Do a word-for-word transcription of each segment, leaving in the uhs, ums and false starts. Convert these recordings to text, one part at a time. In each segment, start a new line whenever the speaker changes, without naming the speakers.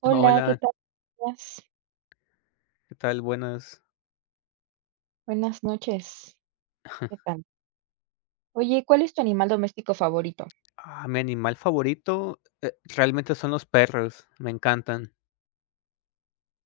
Hola, ¿qué
Hola,
tal? Buenas,
¿qué tal? Buenas.
buenas noches. ¿Qué tal? Oye, ¿cuál es tu animal doméstico favorito?
Ah, mi animal favorito, eh, realmente son los perros, me encantan.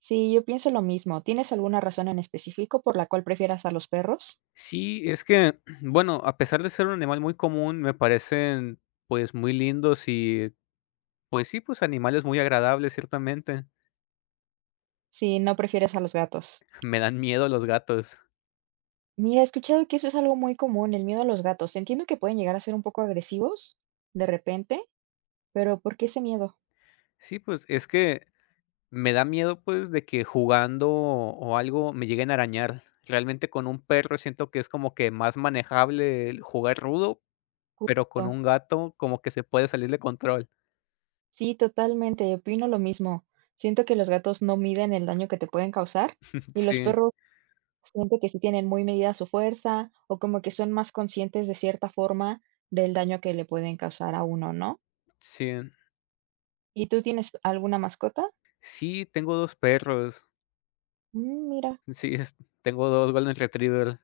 Sí, yo pienso lo mismo. ¿Tienes alguna razón en específico por la cual prefieras a los perros?
Sí, es que, bueno, a pesar de ser un animal muy común, me parecen, pues, muy lindos y, pues sí, pues, animales muy agradables, ciertamente.
Si no prefieres a los gatos.
Me dan miedo los gatos.
Mira, he escuchado que eso es algo muy común, el miedo a los gatos. Entiendo que pueden llegar a ser un poco agresivos de repente, pero ¿por qué ese miedo?
Sí, pues, es que me da miedo, pues, de que jugando o algo me lleguen a arañar. Realmente con un perro siento que es como que más manejable el jugar rudo, pero con
Justo.
un gato como que se puede salir de control.
Sí, totalmente, opino lo mismo. Siento que los gatos no miden el daño que te pueden causar y los
Sí,
perros. Siento que sí tienen muy medida su fuerza, o como que son más conscientes de cierta forma del daño que le pueden causar a uno, ¿no?
sí.
¿Y tú tienes alguna mascota?
Sí, tengo dos perros.
Mm, mira.
Sí, es tengo dos Golden Retriever.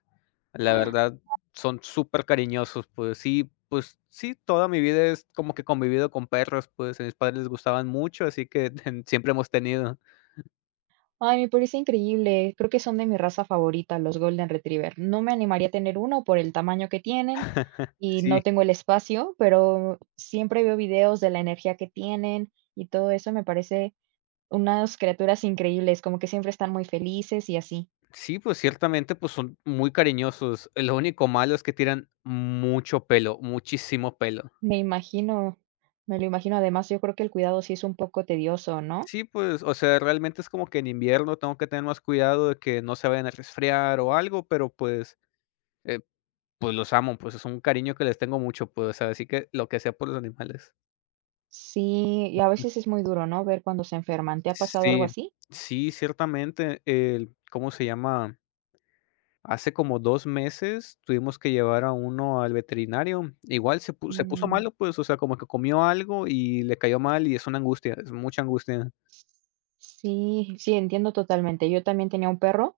La
¡Ah!
verdad, son súper cariñosos. Pues sí, pues sí, toda mi vida es como que convivido con perros, pues a mis padres les gustaban mucho, así que ten siempre hemos tenido.
Ay, me parece increíble. Creo que son de mi raza favorita, los Golden Retriever. No me animaría a tener uno por el tamaño que tienen y
Sí,
no tengo el espacio, pero siempre veo videos de la energía que tienen y todo eso me parece unas criaturas increíbles, como que siempre están muy felices y así.
sí, pues ciertamente, pues son muy cariñosos. Lo único malo es que tiran mucho pelo, muchísimo pelo.
Me imagino, me lo imagino. Además, yo creo que el cuidado sí es un poco tedioso, ¿no?
Sí, pues, o sea, realmente es como que en invierno tengo que tener más cuidado de que no se vayan a resfriar o algo, pero pues, eh, Pues, los amo, pues, es un cariño que les tengo mucho, pues, o sea, así que lo que sea por los animales.
Sí, y a veces es muy duro, ¿no? Ver cuando se enferman. ¿Te ha pasado algo
Sí,
así?
sí, ciertamente, el ¿cómo se llama? Hace como dos meses tuvimos que llevar a uno al veterinario. Igual se pu se puso
Mm,
malo, pues, o sea, como que comió algo y le cayó mal y es una angustia, es mucha angustia.
sí, sí, entiendo totalmente. Yo también tenía un perro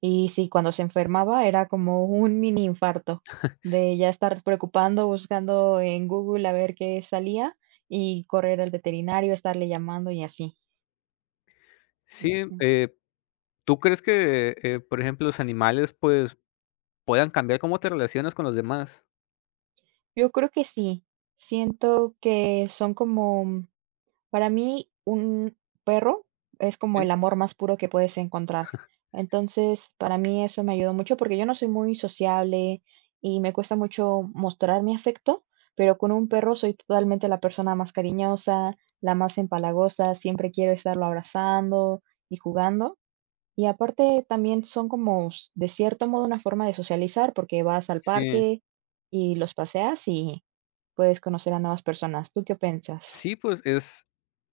y sí, cuando se enfermaba era como un mini infarto de ya estar preocupando, buscando en Google a ver qué salía y correr al veterinario, estarle llamando y así.
Sí,
Ujú.
eh, ¿tú crees que, eh, por ejemplo, los animales, pues, puedan cambiar cómo te relacionas con los demás?
Yo creo que sí. Siento que son como. Para mí, un perro es como
Sí,
el amor más puro que puedes encontrar. Entonces, para mí eso me ayudó mucho porque yo no soy muy sociable y me cuesta mucho mostrar mi afecto, pero con un perro soy totalmente la persona más cariñosa, la más empalagosa, siempre quiero estarlo abrazando y jugando. Y aparte también son como, s- de cierto modo, una forma de socializar porque vas al
sí,
parque y los paseas y puedes conocer a nuevas personas. ¿Tú qué piensas?
sí, pues, es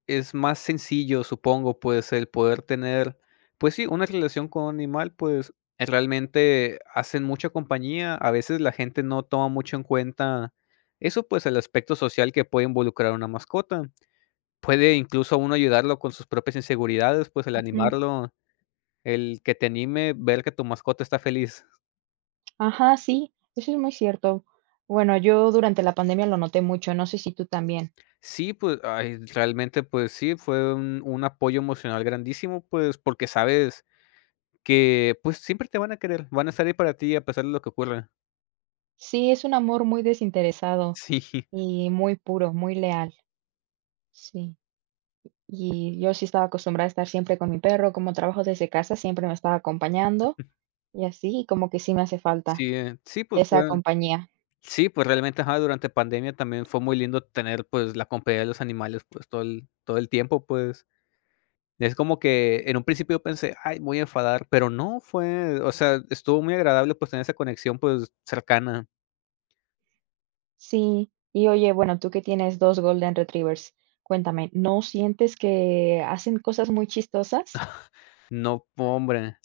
Es más sencillo, supongo, pues, el poder tener, pues sí, una relación con un animal, pues, eh, realmente hacen mucha compañía. A veces la gente no toma mucho en cuenta eso, pues, el aspecto social que puede involucrar una mascota. Puede incluso uno ayudarlo con sus propias inseguridades, pues, el
Ujú.
animarlo, el que te anime, ver que tu mascota está feliz.
Ajá, sí, eso es muy cierto. Bueno, yo durante la pandemia lo noté mucho, no sé si tú también.
Sí, pues, ay, realmente, pues sí, fue un un apoyo emocional grandísimo, pues, porque sabes que, pues, siempre te van a querer, van a estar ahí para ti a pesar de lo que ocurra.
Sí, es un amor muy desinteresado
Sí,
y muy puro, muy leal, sí. Y yo sí estaba acostumbrada a estar siempre con mi perro, como trabajo desde casa, siempre me estaba acompañando y así, y como que sí me hace falta
sí, eh, sí, pues,
esa
fue
compañía.
sí, pues, realmente, ajá, durante pandemia también fue muy lindo tener, pues, la compañía de los animales, pues, todo el todo el tiempo, pues, es como que en un principio yo pensé: "Ay, me voy a enfadar", pero no, fue o sea, estuvo muy agradable, pues, tener esa conexión, pues, cercana.
Sí, y oye, bueno, tú que tienes dos Golden Retrievers, cuéntame, ¿no sientes que hacen cosas muy chistosas?
No, hombre,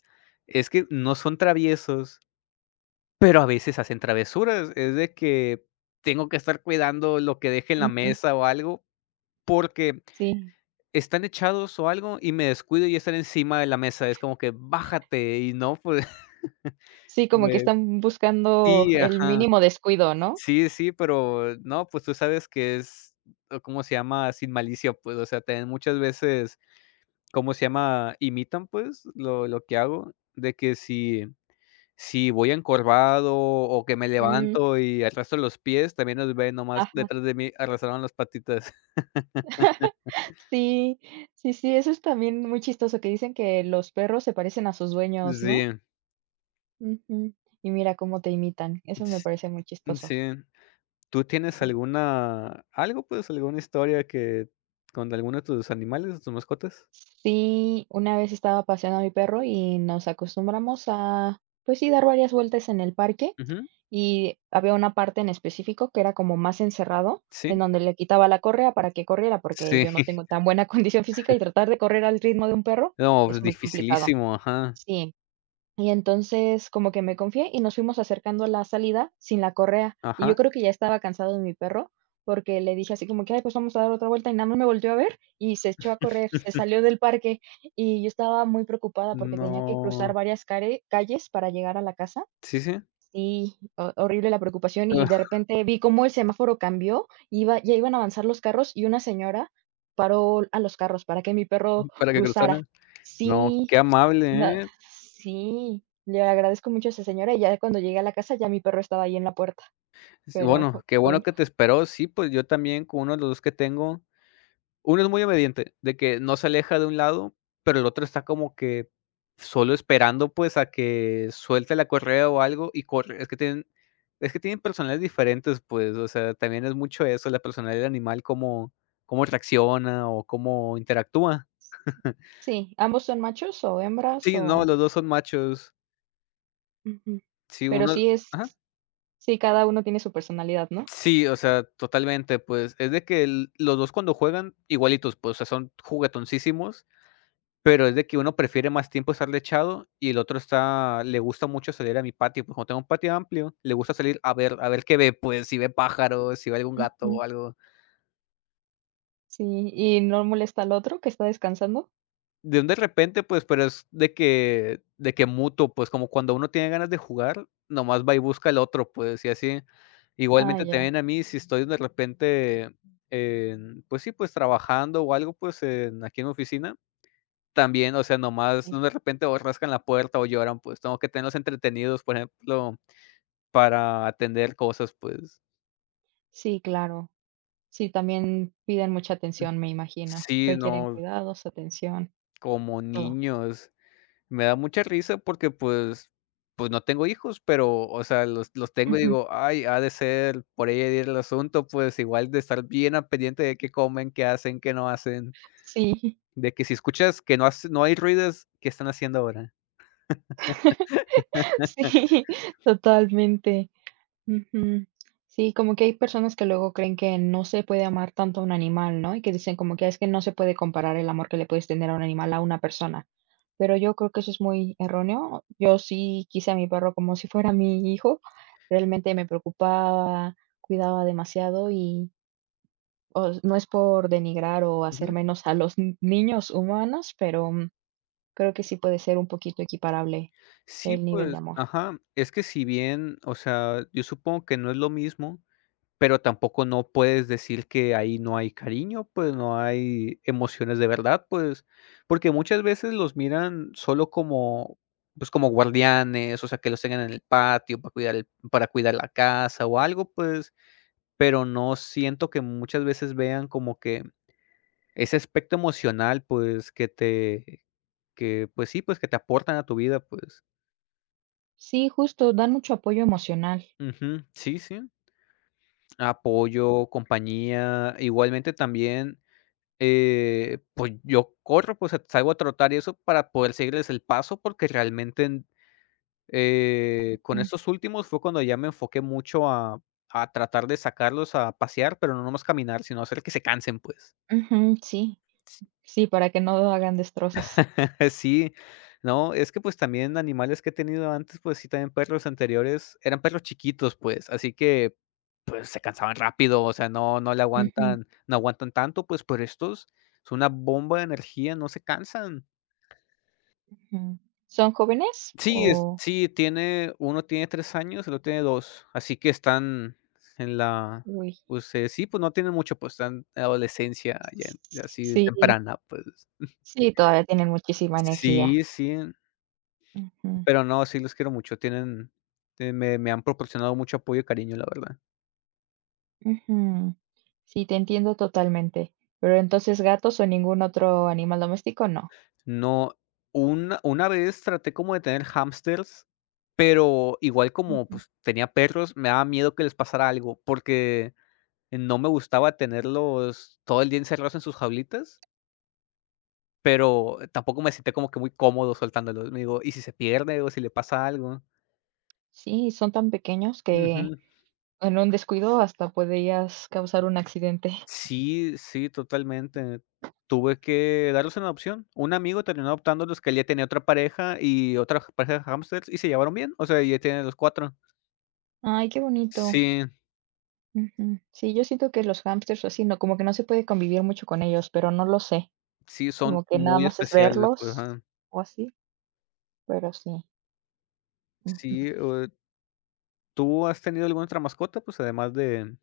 es que no son traviesos, pero a veces hacen travesuras, es de que tengo que estar cuidando lo que deje en la
Ujú,
mesa o algo, porque
sí.
están echados o algo y me descuido y ya están encima de la mesa, es como que: "Bájate", y no, pues,
Sí, como que
me
están buscando
sí,
el
ajá.
mínimo descuido, ¿no?
Sí, sí, pero no, pues, tú sabes que es, o ¿cómo se llama? Sin malicia, pues, o sea, también muchas veces, ¿cómo se llama? Imitan, pues, lo lo que hago, de que si si voy encorvado o que me
Mm.
levanto y arrastro los pies, también los ven nomás
Ajá.
detrás de mí arrastraron las patitas.
Sí, sí, sí, eso es también muy chistoso, que dicen que los perros se parecen a sus dueños,
Sí,
¿no? Ujú. Y mira cómo te imitan. Eso me parece muy chistoso.
sí. ¿Tú tienes
Sí.
alguna algo, pues, alguna historia que con alguno de tus animales, de tus mascotas?
Sí, una vez estaba paseando a mi perro y nos acostumbramos a, pues sí, dar varias vueltas en el parque
Ujú.
y había una parte en específico que era como más encerrado, en
Sí,
donde le quitaba la correa para que corriera, porque
sí.
yo no tengo tan buena condición física y tratar de correr al ritmo de un perro
No,
es
pues,
muy complicado.
dificilísimo, ajá,
Sí, y entonces como que me confié y nos fuimos acercando a la salida sin la correa, y yo
ajá.
creo que ya estaba cansado de mi perro, porque le dije así como que: "Ay, pues vamos a dar otra vuelta", y nada más me volteó a ver y se echó a correr, se salió del parque, y yo estaba muy preocupada porque tenía que
No.
cruzar varias care calles para llegar a la casa.
Sí, sí.
Sí, ho horrible la preocupación, y de repente vi cómo el semáforo cambió, iba ya iban a avanzar los carros y una señora paró a los carros para que mi perro
Para que
cruzara.
cruzaran. No,
Sí.
qué
No,
amable, ¿eh?
sí, le agradezco mucho a esa señora, y ya cuando llegué a la casa, ya mi perro estaba ahí en la puerta,
S
pero
bueno, qué bueno
bueno,
que te esperó. Sí, pues, yo también con uno de los dos que tengo. Uno es muy obediente, de que no se aleja de un lado, pero el otro está como que solo esperando, pues, a que suelte la correa o algo y corre. Es que tienen es que tienen personalidades diferentes, pues, o sea, también es mucho eso, la personalidad del animal, cómo cómo reacciona o cómo interactúa.
sí, ambos son machos o hembras
Sí, no,
o
los dos son machos.
ujú,
Sí,
pero
uno
sí es,
ajá.
sí, cada uno tiene su personalidad, ¿no?
Sí, o sea, totalmente, pues, es de que el los dos cuando juegan igualitos, pues, o sea, son juguetoncísimos. Pero es de que uno prefiere más tiempo estar echado y el otro está le gusta mucho salir a mi patio, pues, como tengo un patio amplio, le gusta salir a ver a ver qué ve, pues, si ve pájaros, si ve algún gato o
Ujú,
algo.
sí, y no molesta al otro que está descansando.
De un de repente, pues, pero es de que de que mutuo, pues, como cuando uno tiene ganas de jugar, nomás va y busca al otro, pues, y así.
Ah,
Igualmente
ya,
también a mí, si estoy de repente en, pues sí, pues, trabajando o algo, pues, en aquí en mi oficina, también, o sea, nomás,
sí.
no de repente o rascan la puerta o lloran, pues, tengo que tenerlos entretenidos, por ejemplo, para atender cosas, pues.
Sí, claro. Sí, también piden mucha atención, me imagino.
Sí,
Requieren
no,
cuidados, atención,
como
todo.
niños. Me da mucha risa porque, pues pues, no tengo hijos, pero, o sea, los los tengo y
Ujú,
digo: "Ay, ha de ser por ahí ir el asunto", pues, igual de estar bien al pendiente de qué comen, qué hacen, qué no hacen,
sí,
de que si escuchas que no hace no hay ruidos, ¿qué están haciendo ahora?
sí, totalmente. Ujú. Sí, como que hay personas que luego creen que no se puede amar tanto a un animal, ¿no? Y que dicen como que es que no se puede comparar el amor que le puedes tener a un animal a una persona. Pero yo creo que eso es muy erróneo. Yo sí quise a mi perro como si fuera mi hijo. Realmente me preocupaba, cuidaba demasiado y o s- no es por denigrar o hacer menos a los ni- niños humanos, pero mm, creo que sí puede ser un poquito equiparable
Sí,
el nivel de
pues,
amor.
ajá, es que si bien, o sea, yo supongo que no es lo mismo, pero tampoco no puedes decir que ahí no hay cariño, pues no hay emociones de verdad, pues, porque muchas veces los miran solo como, pues como guardianes, o sea, que los tengan en el patio para cuidar el- para cuidar la casa o algo, pues, pero no siento que muchas veces vean como que ese aspecto emocional, pues, que te, que, pues sí, pues que te aportan a tu vida, pues.
Sí, justo, dan mucho apoyo emocional.
Ujú, sí, sí. Apoyo, compañía, igualmente también, eh, pues, yo corro, pues, salgo a trotar y eso para poder seguirles el paso, porque realmente en eh, con estos últimos fue cuando ya me enfoqué mucho a a tratar de sacarlos a pasear, pero no nomás caminar, sino hacer que se cansen, pues.
Ujú, sí, sí, para que no hagan destrozos.
Sí, no, es que, pues, también animales que he tenido antes, pues sí, también perros anteriores, eran perros chiquitos, pues, así que se cansaban rápido, o sea, no no le
Ujú,
aguantan no aguantan tanto, pues, pero estos es una bomba de energía, no se cansan.
ujú. ¿Son jóvenes?
Sí, es
O
sí, tiene uno tiene tres años, el otro tiene dos, así que están en la
uy,
pues, eh, sí, pues, no tienen mucho, pues, están en adolescencia ya en ya así
sí,
temprana, pues.
sí, todavía tienen muchísima energía.
Sí, sí,
Ujú,
pero no, sí los quiero mucho, tienen, eh, me me han proporcionado mucho apoyo y cariño, la verdad.
ujú. Sí, te entiendo totalmente. Pero entonces, ¿gatos o ningún otro animal doméstico? No.
No, una una vez traté como de tener hámsters, pero igual como,
Ujú.
pues, tenía perros, me daba miedo que les pasara algo, porque no me gustaba tenerlos todo el día encerrados en sus jaulitas, pero tampoco me sentía como que muy cómodo soltándolos. Me digo, ¿y si se pierde o si le pasa algo?
Sí, son tan pequeños que
Ujú.
en un descuido hasta podrías causar un accidente.
Sí, sí, totalmente. Tuve que darlos en adopción. Un amigo terminó adoptándolos, que él ya tenía otra pareja y otra pareja de hamsters y se llevaron bien, o sea, ya tienen los cuatro.
Ay, qué bonito.
Sí.
Ujú. Sí, yo siento que los hámsters o así, no, como que no se puede convivir mucho con ellos, pero no lo sé.
Sí, son
Como que nada
muy
más es
especiales, pues,
verlos
ajá.
o así, pero sí. Ujú.
Sí, eh, ¿tú has tenido alguna otra mascota? Pues, además de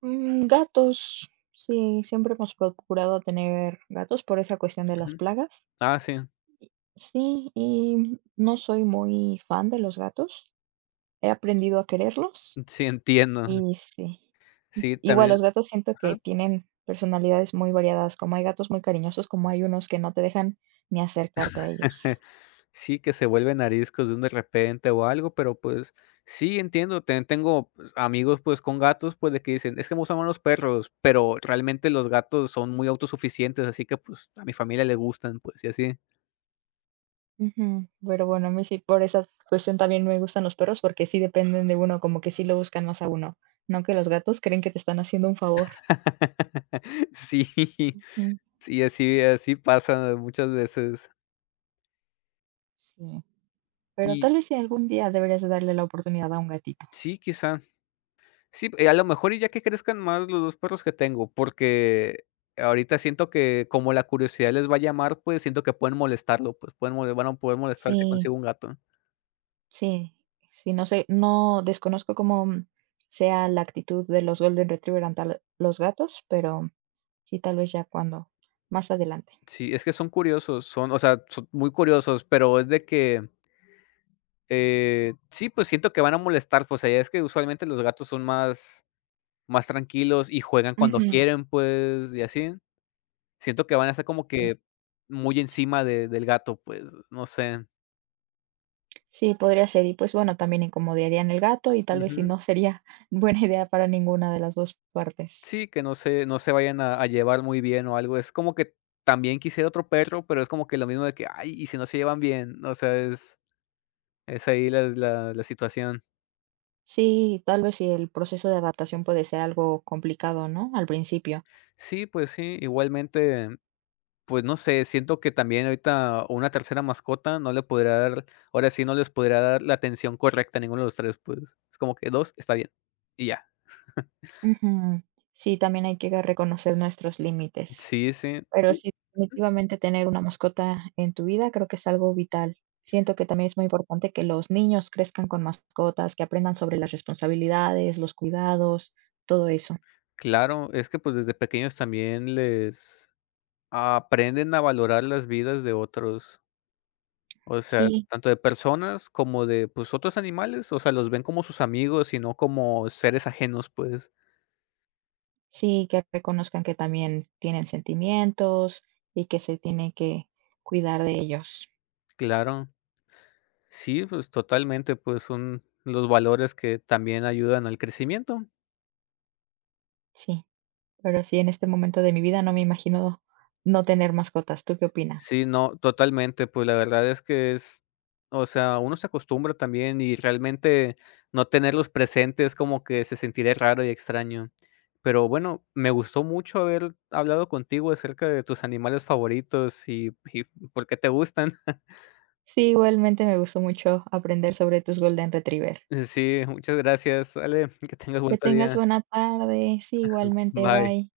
Mm, gatos, sí, siempre hemos procurado tener gatos por esa cuestión de las
ujú.
plagas.
Ah, sí,
Y- Sí, y no soy muy fan de los gatos. He aprendido a quererlos
sí, entiendo.
y sí.
Sí,
Igual
también
los gatos siento
ajá.
que tienen personalidades muy variadas, como hay gatos muy cariñosos, como hay unos que no te dejan ni acercarte a ellos.
Sí, que se vuelven ariscos de un de repente o algo, pero, pues, sí, entiendo. También tengo, pues, amigos, pues, con gatos, pues, de que dicen: "Es que me gustan más los perros", pero realmente los gatos son muy autosuficientes, así que, pues, a mi familia le gustan, pues, y así.
Ujú. Pero bueno, a mí sí, por esa cuestión también me gustan los perros porque sí dependen de uno, como que sí lo buscan más a uno, no que los gatos creen que te están haciendo un favor.
Sí,
Mm.
sí, así así pasa muchas veces.
Sí, pero
Y
tal vez si algún día deberías de darle la oportunidad a un gatito.
sí, quizá. Sí, eh, a lo mejor y ya que crezcan más los dos perros que tengo, porque ahorita siento que como la curiosidad les va a llamar, pues, siento que pueden molestarlo, pues, pueden mole van a poder molestar si
Sí,
consigo un gato.
sí, sí, no sé, no desconozco cómo mm, sea la actitud de los Golden Retriever ante al- los gatos, pero sí, tal vez ya cuando, más adelante.
Sí, es que son curiosos, son, o sea, son muy curiosos, pero es de que, eh, sí, pues, siento que van a molestar, pues, allá es que usualmente los gatos son más más tranquilos y juegan cuando
Ujú,
quieren, pues, y así. Siento que van a estar como
sí.
que muy encima de del gato, pues, no sé.
Sí, podría ser. Y pues bueno, también incomodarían el gato y tal vez si
Ujú.
no sería buena idea para ninguna de las dos partes.
Sí, que no se no se vayan a a llevar muy bien o algo. Es como que también quisiera otro perro, pero es como que lo mismo de que: "Ay, ¿y si no se llevan bien?". O sea, es es ahí las la la situación.
Sí, tal vez si el proceso de adaptación puede ser algo complicado, ¿no? Al principio.
Sí, pues sí, igualmente, pues, no sé, siento que también ahorita una tercera mascota no le podría dar ahora sí, no les podría dar la atención correcta a ninguno de los tres, pues, es como que dos está bien, y ya.
Ujú. Sí, también hay que reconocer nuestros límites.
Sí, sí.
Pero sí, definitivamente tener una mascota en tu vida creo que es algo vital. Siento que también es muy importante que los niños crezcan con mascotas, que aprendan sobre las responsabilidades, los cuidados, todo eso.
Claro, es que, pues, desde pequeños también les aprenden a valorar las vidas de otros, o sea,
Sí.
tanto de personas como de, pues, otros animales, o sea, los ven como sus amigos y no como seres ajenos, pues,
Sí, que reconozcan que también tienen sentimientos y que se tiene que cuidar de ellos.
claro. Sí, pues, totalmente, pues, son los valores que también ayudan al crecimiento.
Sí, pero sí, en este momento de mi vida no me imagino no tener mascotas. ¿Tú qué opinas?
Sí, no, totalmente, pues, la verdad es que es o sea, uno se acostumbra también, y realmente no tenerlos presentes como que se sentirá raro y extraño. Pero bueno, me gustó mucho haber hablado contigo acerca de tus animales favoritos y y por qué te gustan.
Sí, igualmente me gustó mucho aprender sobre tus Golden Retriever.
Sí, muchas gracias, Ale, que tengas buen
Que tengas
día.
buena tarde. Sí, igualmente.
Bye.
Bye.